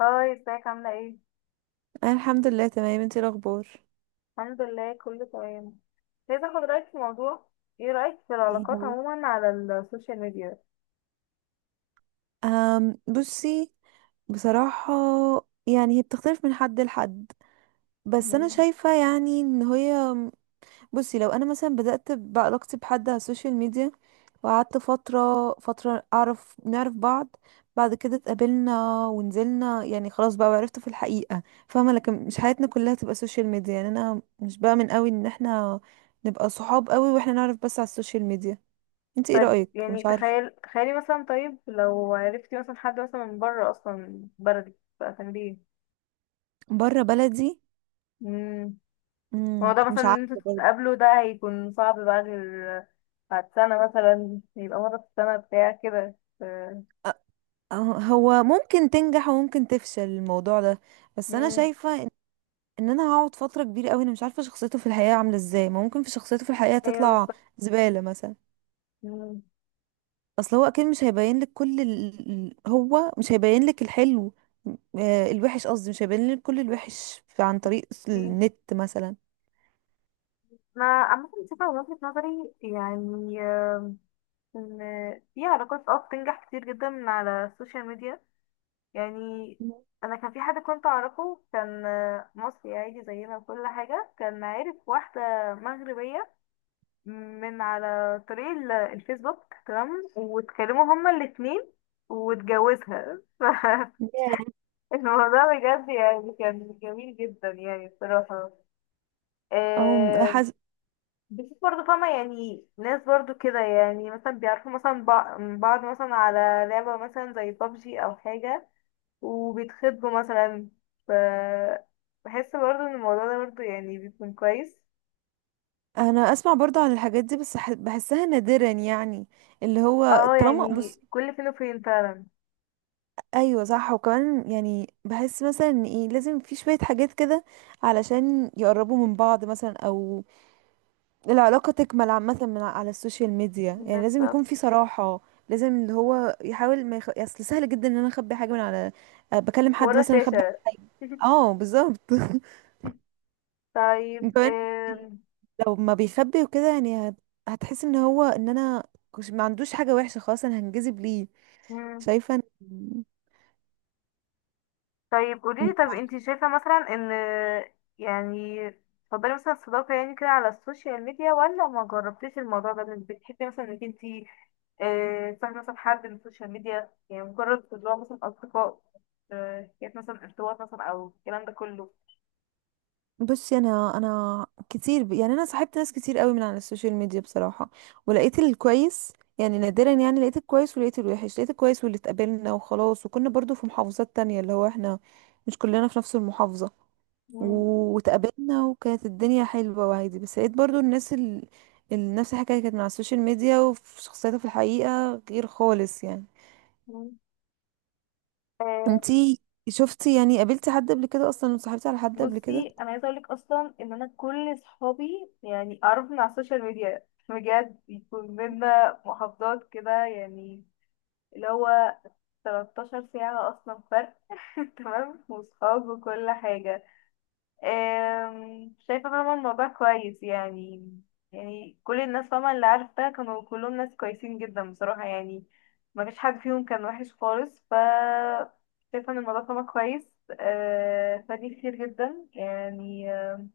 هاي ازيك عاملة ايه؟ انا الحمد لله تمام. انتي إيه الاخبار؟ الحمد لله كله تمام. عايزة اخد رأيك في موضوع. ايه رأيك في ايه العلاقات هو؟ عموما على السوشيال ميديا؟ بصي. بصراحة، يعني هي بتختلف من حد لحد. بس انا مم. شايفة يعني ان هي... بصي، لو انا مثلا بدأت بعلاقتي بحد على السوشيال ميديا وقعدت فترة فترة نعرف بعض، بعد كده اتقابلنا ونزلنا يعني خلاص بقى وعرفته في الحقيقة. فاهمة؟ لكن مش حياتنا كلها تبقى سوشيال ميديا، يعني انا مش بأمن قوي ان احنا نبقى صحاب قوي واحنا نعرف بس على السوشيال ميديا. انتي ايه طيب رأيك؟ يعني مش عارفة. تخيلي مثلا، طيب لو عرفتي مثلا حد مثلا من بره اصلا بلدك بقى كان بيه. بره بلدي. مم. مم. الموضوع مثلا مش ان عارفة انتوا برضه. تتقابلوا ده هيكون صعب بقى، غير بعد سنة مثلا، يبقى مرة في السنة بتاع كده أ- أه- هو ممكن تنجح وممكن تفشل الموضوع ده. بس انا مم. شايفة إن انا هقعد فترة كبيرة قوي، انا مش عارفة شخصيته في الحقيقة عاملة ازاي، ما ممكن في شخصيته في الحقيقة ايوه تطلع بالظبط. زبالة مثلا. مم. اصل هو اكيد مش هيبين لك كل هو مش هيبين لك الحلو. الوحش قصدي، مش هيبين لك كل الوحش عن طريق النت مثلا. انا عامة شايفة من وجهة نظري يعني ان في علاقات اه بتنجح كتير جدا من على السوشيال ميديا. يعني انا كان في حد كنت اعرفه، كان مصري عادي زينا وكل حاجه، كان عارف واحده مغربيه من على طريق الفيسبوك، تمام، واتكلموا هما الاتنين واتجوزها فالموضوع بجد يعني كان جميل جدا يعني بصراحه. أو آه، حز... بشوف برضه فاهمة، يعني ناس برضه كده، يعني مثلا بيعرفوا مثلا بعض مثلا على لعبة مثلا زي بابجي أو حاجة، وبيتخطبوا مثلا. ف بحس برضه إن الموضوع ده برضه يعني بيكون كويس. أنا أسمع برضو عن الحاجات دي بس بحسها نادرا، يعني اللي هو اه طالما بص. يعني كل فين وفين فعلا. ايوه صح. وكمان يعني بحس مثلا ان ايه، لازم في شويه حاجات كده علشان يقربوا من بعض مثلا، او العلاقه تكمل عامه من على السوشيال ميديا. يعني لازم يكون في بالظبط، صراحه، لازم اللي هو يحاول ما اصل سهل جدا ان انا اخبي حاجه من على... بكلم حد ورا مثلا اخبي. شاشة اه بالظبط طيب كمان ال- لو ما بيخبي وكده يعني هتحس ان هو ان انا ما عندوش حاجه وحشه، خلاص انا هنجذب ليه. مم، شايفه طيب قوليلي. طب انتي شايفة مثلا ان، يعني، تفضلي مثلا الصداقة يعني كده على السوشيال ميديا، ولا ما جربتيش الموضوع ده انك بتحبي مثلا انك انتي تصاحبي مثلا حد من السوشيال ميديا؟ يعني مجرد اللي هو مثلا أصدقاء، كانت مثلا ارتباط مثلا، أو الكلام ده كله. بصي، انا كتير يعني انا صاحبت ناس كتير قوي من على السوشيال ميديا بصراحه. ولقيت الكويس يعني نادرا، يعني لقيت الكويس ولقيت الوحش. لقيت الكويس واللي اتقابلنا وخلاص، وكنا برضو في محافظات تانية، اللي هو احنا مش كلنا في نفس المحافظه. مم. واتقابلنا وكانت الدنيا حلوه وعادي. بس لقيت برضو الناس نفس الحكايه كانت من على السوشيال ميديا وفي شخصيتها في الحقيقه غير خالص يعني. مم. آه، انتي يعني قابلتي حد قبل كده اصلا وصاحبتي على حد قبل كده؟ بصي أنا عايزة أقولك أصلا إن أنا كل صحابي يعني أعرف من على السوشيال ميديا، بجد بيكون بينا محافظات كده، يعني اللي هو 13 ساعة أصلا فرق تمام، وصحاب وكل حاجة. شايفة طبعا الموضوع كويس يعني، يعني كل الناس طبعا اللي عرفتها كانوا كلهم ناس كويسين جدا بصراحة يعني، ما فيش حد فيهم كان وحش خالص. شايفة ان الموضوع طبعا كويس. فدي كتير جدا يعني.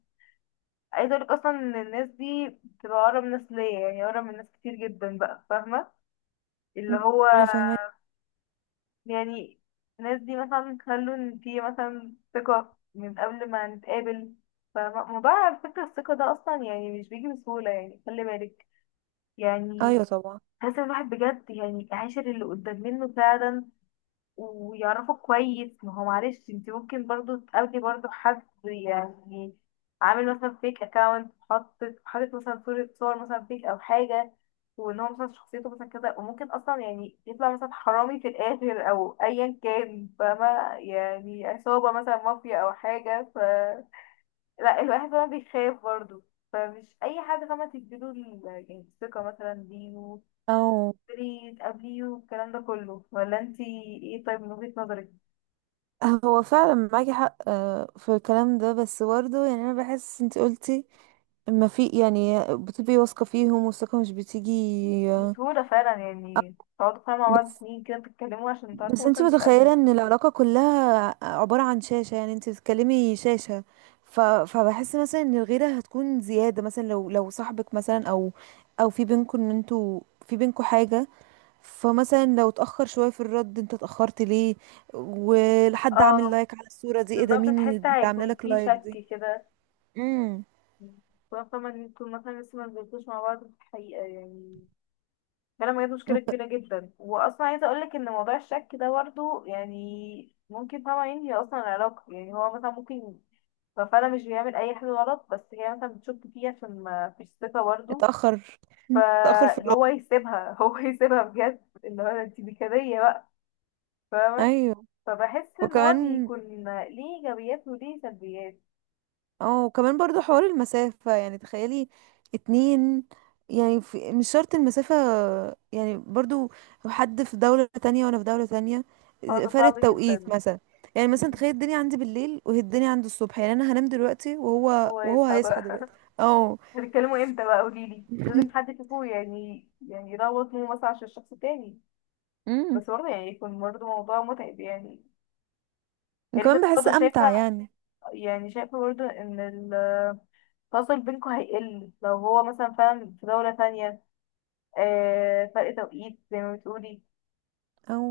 عايزة اقولك اصلا ان الناس دي بتبقى اقرب ناس ليا، يعني اقرب من ناس كتير جدا بقى، فاهمة؟ اللي مم. هو انا فاهمه. يعني الناس دي مثلا خلوا ان في مثلا ثقة من قبل ما نتقابل. فموضوع على فكرة الثقة ده أصلا يعني مش بيجي بسهولة، يعني خلي بالك، يعني ايوه طبعا. لازم الواحد بجد يعني يعاشر اللي قدام منه فعلا ويعرفوا كويس. ما هو معلش انت ممكن برضو تقابلي برضو حد يعني عامل مثلا فيك اكاونت، حاطط مثلا صورة، صور مثلا فيك او حاجة، وان هو مثلا شخصيته مثلا كذا، وممكن اصلا يعني يطلع مثلا حرامي في الاخر او ايا كان، فاهمة؟ يعني عصابة مثلا، مافيا او حاجة. لا الواحد طبعا بيخاف برضو. فمش اي حد فاهمة تديله يعني الثقة مثلا دي او وتقولي تقابليه والكلام ده كله. ولا انتي ايه، طيب، من وجهة نظرك؟ هو فعلا معاكي حق في الكلام ده، بس برضه يعني انا بحس انت قلتي ما في، يعني بتبقي واثقه فيهم والثقه مش بتيجي. آه، بسهولة فعلا، يعني تقعدوا فعلا مع بعض بس سنين كده بتتكلموا عشان بس تعرفوا انت مثلا متخيله تتقابلوا. ان العلاقه كلها عباره عن شاشه، يعني انت بتتكلمي شاشه. فبحس مثلا ان الغيره هتكون زياده مثلا، لو صاحبك مثلا، او او في بينكم ان انتوا في بينكم حاجه. فمثلا لو اتأخر شوية في الرد، انت اتأخرت ليه؟ ولحد عامل اه لايك على الصورة دي، ايه ده؟ بالظبط، مين تحس اللي عامله هيكون لك في لايك شك دي؟ كده، امم. خاصة لما انتوا مثلا لسه ما نزلتوش مع بعض في الحقيقة يعني. فعلا بجد مشكلة وك- كبيرة جدا، وأصلا عايزة أقولك إن موضوع الشك ده برضه يعني ممكن طبعا ينهي أصلا العلاقة، يعني هو مثلا ممكن ففعلا مش بيعمل أي حاجة غلط، بس هي مثلا بتشك فيه عشان ما فيش ثقة برضه. اتأخر اتأخر في الرد. فهو يسيبها هو يسيبها بجد، اللي هو انتي دي كدية بقى، فاهمة؟ ايوه فبحس ان هو وكمان. بيكون ليه ايجابيات وليه سلبيات. اه، وكمان برضو حوار المسافة. يعني تخيلي، اتنين، يعني في مش شرط المسافة، يعني برضو لو حد في دولة تانية وانا في دولة تانية، هو ده فرق صعب التوقيت جدا. مثلا. يعني مثلا مم. تخيل الدنيا عندي بالليل وهي الدنيا عنده الصبح، يعني انا هنام دلوقتي وهو هو وهو يصحى هيصحى بقى دلوقتي. اه. هتتكلموا امتى بقى؟ قوليلي، لازم حد فيكم يعني يعني يروض مو مثلا عشان الشخص التاني، امم. بس برضه يعني يكون برضه موضوع متعب يعني. يعني وكمان كانت بحس برضه امتع شايفة، يعني. يعني شايفة برضه ان التواصل بينكم هيقل لو هو مثلا فعلا في دولة تانية، آه، فرق توقيت زي ما بتقولي. او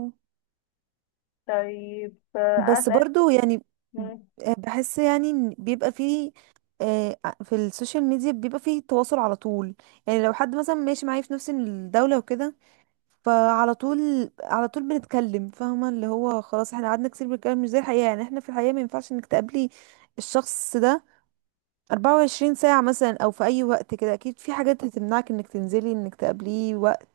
طيب بس انا برضو يعني اسأل. بحس يعني ان بيبقى فيه... آه، في السوشيال ميديا بيبقى فيه تواصل على طول. يعني لو حد مثلا ماشي معايا في نفس الدولة وكده، فعلى طول على طول بنتكلم، فاهمة اللي هو خلاص احنا قعدنا كتير بنتكلم. مش زي الحقيقة، يعني احنا في الحقيقة ما ينفعش انك تقابلي الشخص ده 24 ساعة مثلا، او في اي وقت كده اكيد في حاجات هتمنعك انك تنزلي انك تقابليه وقت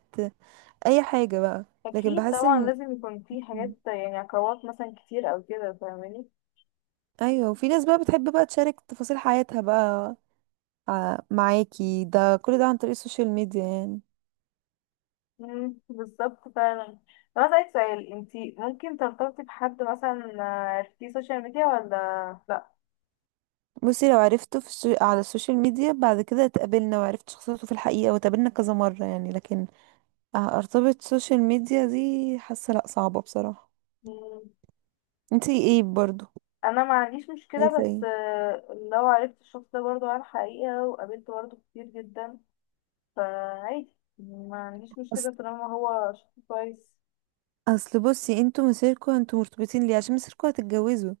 اي حاجة بقى. لكن اكيد بحس طبعا ان... لازم يكون في حاجات، مم. يعني عقبات مثلا كتير او كده، فاهماني؟ ايوه، وفي ناس بقى بتحب بقى تشارك تفاصيل حياتها بقى معاكي، ده كل ده عن طريق السوشيال ميديا يعني. مم، بالظبط فعلا. طب اسالك سؤال، انتي ممكن ترتبطي بحد مثلا في السوشيال ميديا ولا لا؟ بصي، لو عرفته في على السوشيال ميديا، بعد كده اتقابلنا وعرفت شخصيته في الحقيقة واتقابلنا كذا مرة يعني، لكن ارتبط سوشيال ميديا دي، حاسة لا صعبة بصراحة. مم، انتي ايه برضو انا ما عنديش مشكله، شايفة بس ايه؟ لو عرفت الشخص ده برضه على الحقيقه وقابلته برضه كتير جدا فعادي، ما عنديش اصل مشكله طالما هو شخص كويس. اصل بصي انتوا مسيركوا انتوا مرتبطين ليه، عشان مسيركوا هتتجوزوا.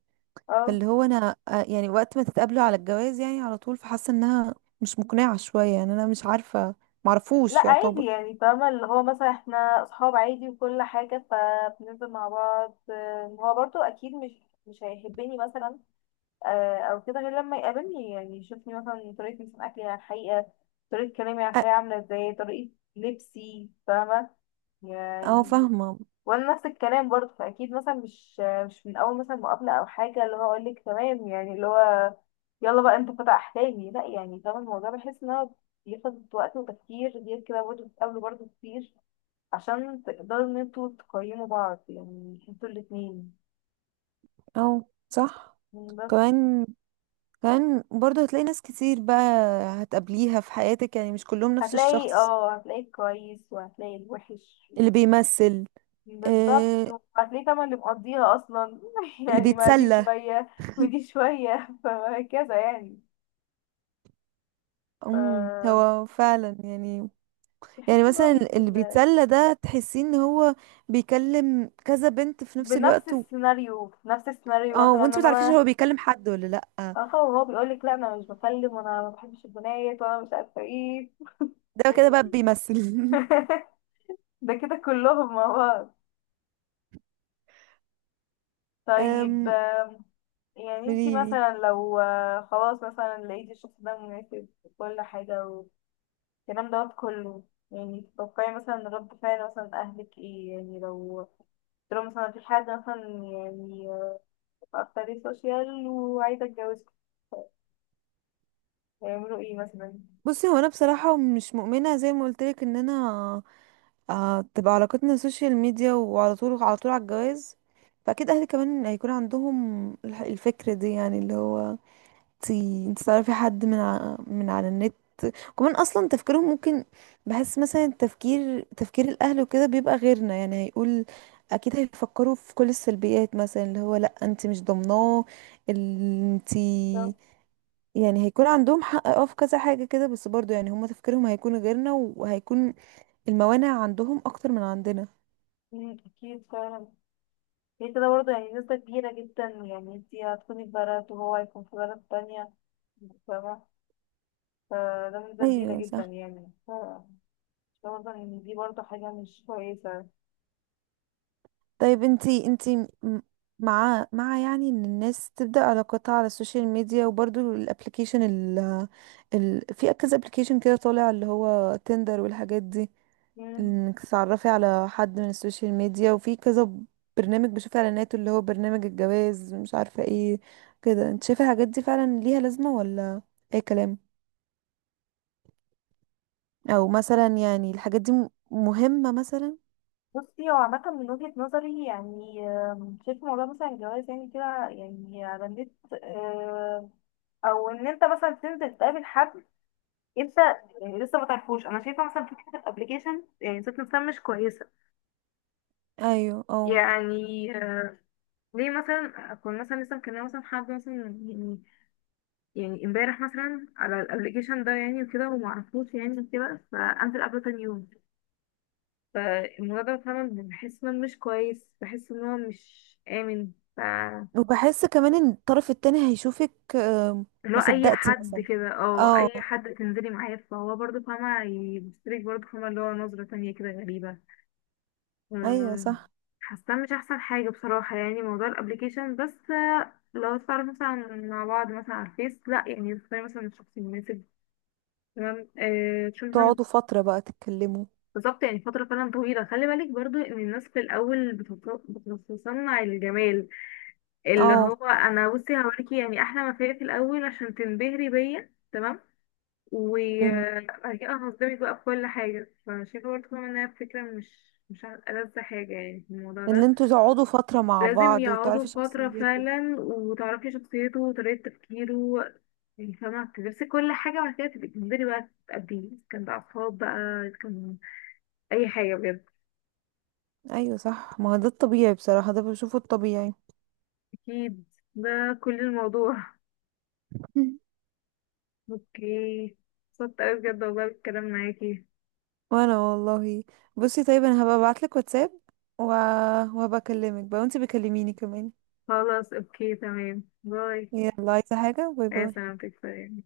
اه فاللي هو انا يعني وقت ما تتقابلوا على الجواز يعني على طول، فحاسه انها مش مقنعه شويه يعني، انا مش عارفه، لا معرفوش عادي يعتبر. يعني فاهمة اللي هو مثلا احنا اصحاب عادي وكل حاجة، فبننزل مع بعض. هو برضو اكيد مش هيحبني مثلا او كده غير لما يقابلني، يعني يشوفني مثلا طريقة مثلا اكلي على الحقيقة، طريقة كلامي على أ- الحقيقة عاملة ازاي، طريقة لبسي، فاهمة؟ اه يعني فاهمه. وانا نفس الكلام برضه، فاكيد مثلا مش من اول مثلا مقابله او حاجه اللي هو اقول لك تمام، يعني اللي هو يلا بقى انت فتح احلامي، لا يعني فاهم الموضوع. بحس ان هو بياخد وقت وتفكير، غير كده برضه بتقابلوا برضه كتير عشان تقدروا ان انتوا تقيموا بعض، يعني انتوا الاتنين. اه صح. بس كمان كمان برضه هتلاقي ناس كتير بقى هتقابليها في حياتك، يعني مش كلهم نفس هتلاقي، الشخص اه هتلاقي الكويس وهتلاقي الوحش. اللي بيمثل. بالظبط، آه، وهتلاقي طبعا اللي مقضيها اصلا اللي يعني ما دي بيتسلى شويه ودي شويه فهكذا يعني. هو فعلا يعني، يعني بحس ان هو مثلا بيكون اللي بيتسلى ده تحسين ان هو بيكلم كذا بنت في نفس بنفس الوقت، السيناريو، في نفس السيناريو اه مثلا ان وانت ما تعرفيش هو انا، بيكلم حد ولا لا. اه هو بيقول لك لا انا مش بكلم، وانا ما بحبش البنات، وانا مش عارفه ايه ده كده بقى بيمثل ده كده كلهم مع بعض. طيب أم، يعني انتي قوليلي. مثلا لو خلاص مثلا لقيتي الشخص ده مناسب وكل حاجه والكلام دوت كله، يعني تتوقعي مثلا رد فعل مثلا اهلك ايه يعني؟ لو قلت لهم مثلا في حد مثلا يعني اكتر سوشيال وعايزه اتجوزك، هيعملوا ايه مثلا؟ بصي هو انا بصراحه مش مؤمنه زي ما قلت لك ان انا تبقى علاقتنا سوشيال ميديا وعلى طول على طول على الجواز. فاكيد اهلي كمان هيكون عندهم الفكره دي، يعني اللي هو انت انت تعرفي حد من من على النت. كمان اصلا تفكيرهم ممكن، بحس مثلا تفكير الاهل وكده بيبقى غيرنا. يعني هيقول، اكيد هيفكروا في كل السلبيات مثلا، اللي هو لا انت مش ضامناه. انت، يعني هيكون عندهم حق في كذا حاجة كده، بس برضو يعني هما تفكيرهم هيكون غيرنا، وهيكون الموانع عندهم اكتر من عندنا. مم، أكيد فعلا. هي كده برضه يعني نسبة كبيرة جدا، يعني انتي هتكوني في بلد وهو هيكون في بلد تانية، فاهمة؟ فده نسبة كبيرة ايوه جدا صح. يعني برضه إن دي برضه حاجة مش كويسة. طيب، انتي م- مع يعني ان الناس تبدأ علاقاتها على السوشيال ميديا، وبرضو الابليكيشن في كذا ابليكيشن كده طالع، اللي هو تندر والحاجات دي، مم. انك تتعرفي على حد من السوشيال ميديا، وفي كذا برنامج، بشوف اعلاناته اللي هو برنامج الجواز مش عارفة ايه. كده انت شايفة الحاجات دي فعلا ليها لازمة ولا اي كلام؟ او مثلا يعني الحاجات دي مهمة مثلا؟ بصي هو عامة من وجهة نظري يعني، شايف موضوع مثلا الجواز يعني كده، يعني على النت، آه، أو إن أنت مثلا تنزل تقابل حد، أنت يعني لسه ما تعرفوش. أنا شايفة مثلا فكرة الأبليكيشن يعني ذات نفسها مش كويسة، ايوه اه. يعني ليه مثلا اكون مثلا لسه مكلمه مثلا حد مثلا يعني يعني امبارح مثلا على الابلكيشن ده يعني وكده، وما اعرفوش يعني وكده، فانزل قبله تاني يوم؟ فالموضوع ده فعلا بحس انه مش كويس، بحس ان هو مش امن. وبحس كمان ان الطرف التاني هيشوفك. اللي هو ما اي صدقتي حد مثلا. كده، اه اه. اي حد تنزلي معاه فهو برضه فاهمه يبصلك برضه فاهمه اللي هو نظره تانية كده غريبه. ايوه مم، صح. حاسه مش احسن حاجه بصراحه يعني موضوع الابليكيشن. بس لو تعرف مثلا مع بعض مثلا على الفيس، لا يعني تختاري مثلا الشخص المناسب، تمام، آه تشوفي مثلا، تقعدوا فترة بقى تتكلموا. بالظبط، يعني فتره فعلا طويله. خلي بالك برضو ان الناس في الاول بتتصنع الجمال، اللي اه. هو انا بصي هوريكي يعني احلى ما فيا في الاول عشان تنبهري بيا، تمام، امم. وبعد كده هصدمك بقى في كل حاجه. فشايفه برضه كمان انها فكره مش مش ألذ حاجه يعني في الموضوع اللي ده. انتوا تقعدوا فترة مع لازم بعض يقعدوا وتعرفي فترة شخصيته. فعلا وتعرفي شخصيته وطريقة تفكيره، يعني فاهمة تدرسي كل حاجة، وبعد كده تبقي تنزلي بقى تقابليه، إذا كان بقى أصحاب بقى، إذا كان أي حاجة، بجد. ايوه صح، ما هو ده الطبيعي بصراحة، ده بشوفه الطبيعي. أكيد ده كل الموضوع مم. اوكي، اتبسطت أوي بجد والله بالكلام معاكي. وانا والله. بصي طيب، انا هبقى ابعتلك واتساب و... وهبقى اكلمك بقى وانتي بكلميني كمان. خلاص اوكي تمام، باي. يلا، عايزة حاجة؟ باي يا باي. سلامتك، سلام.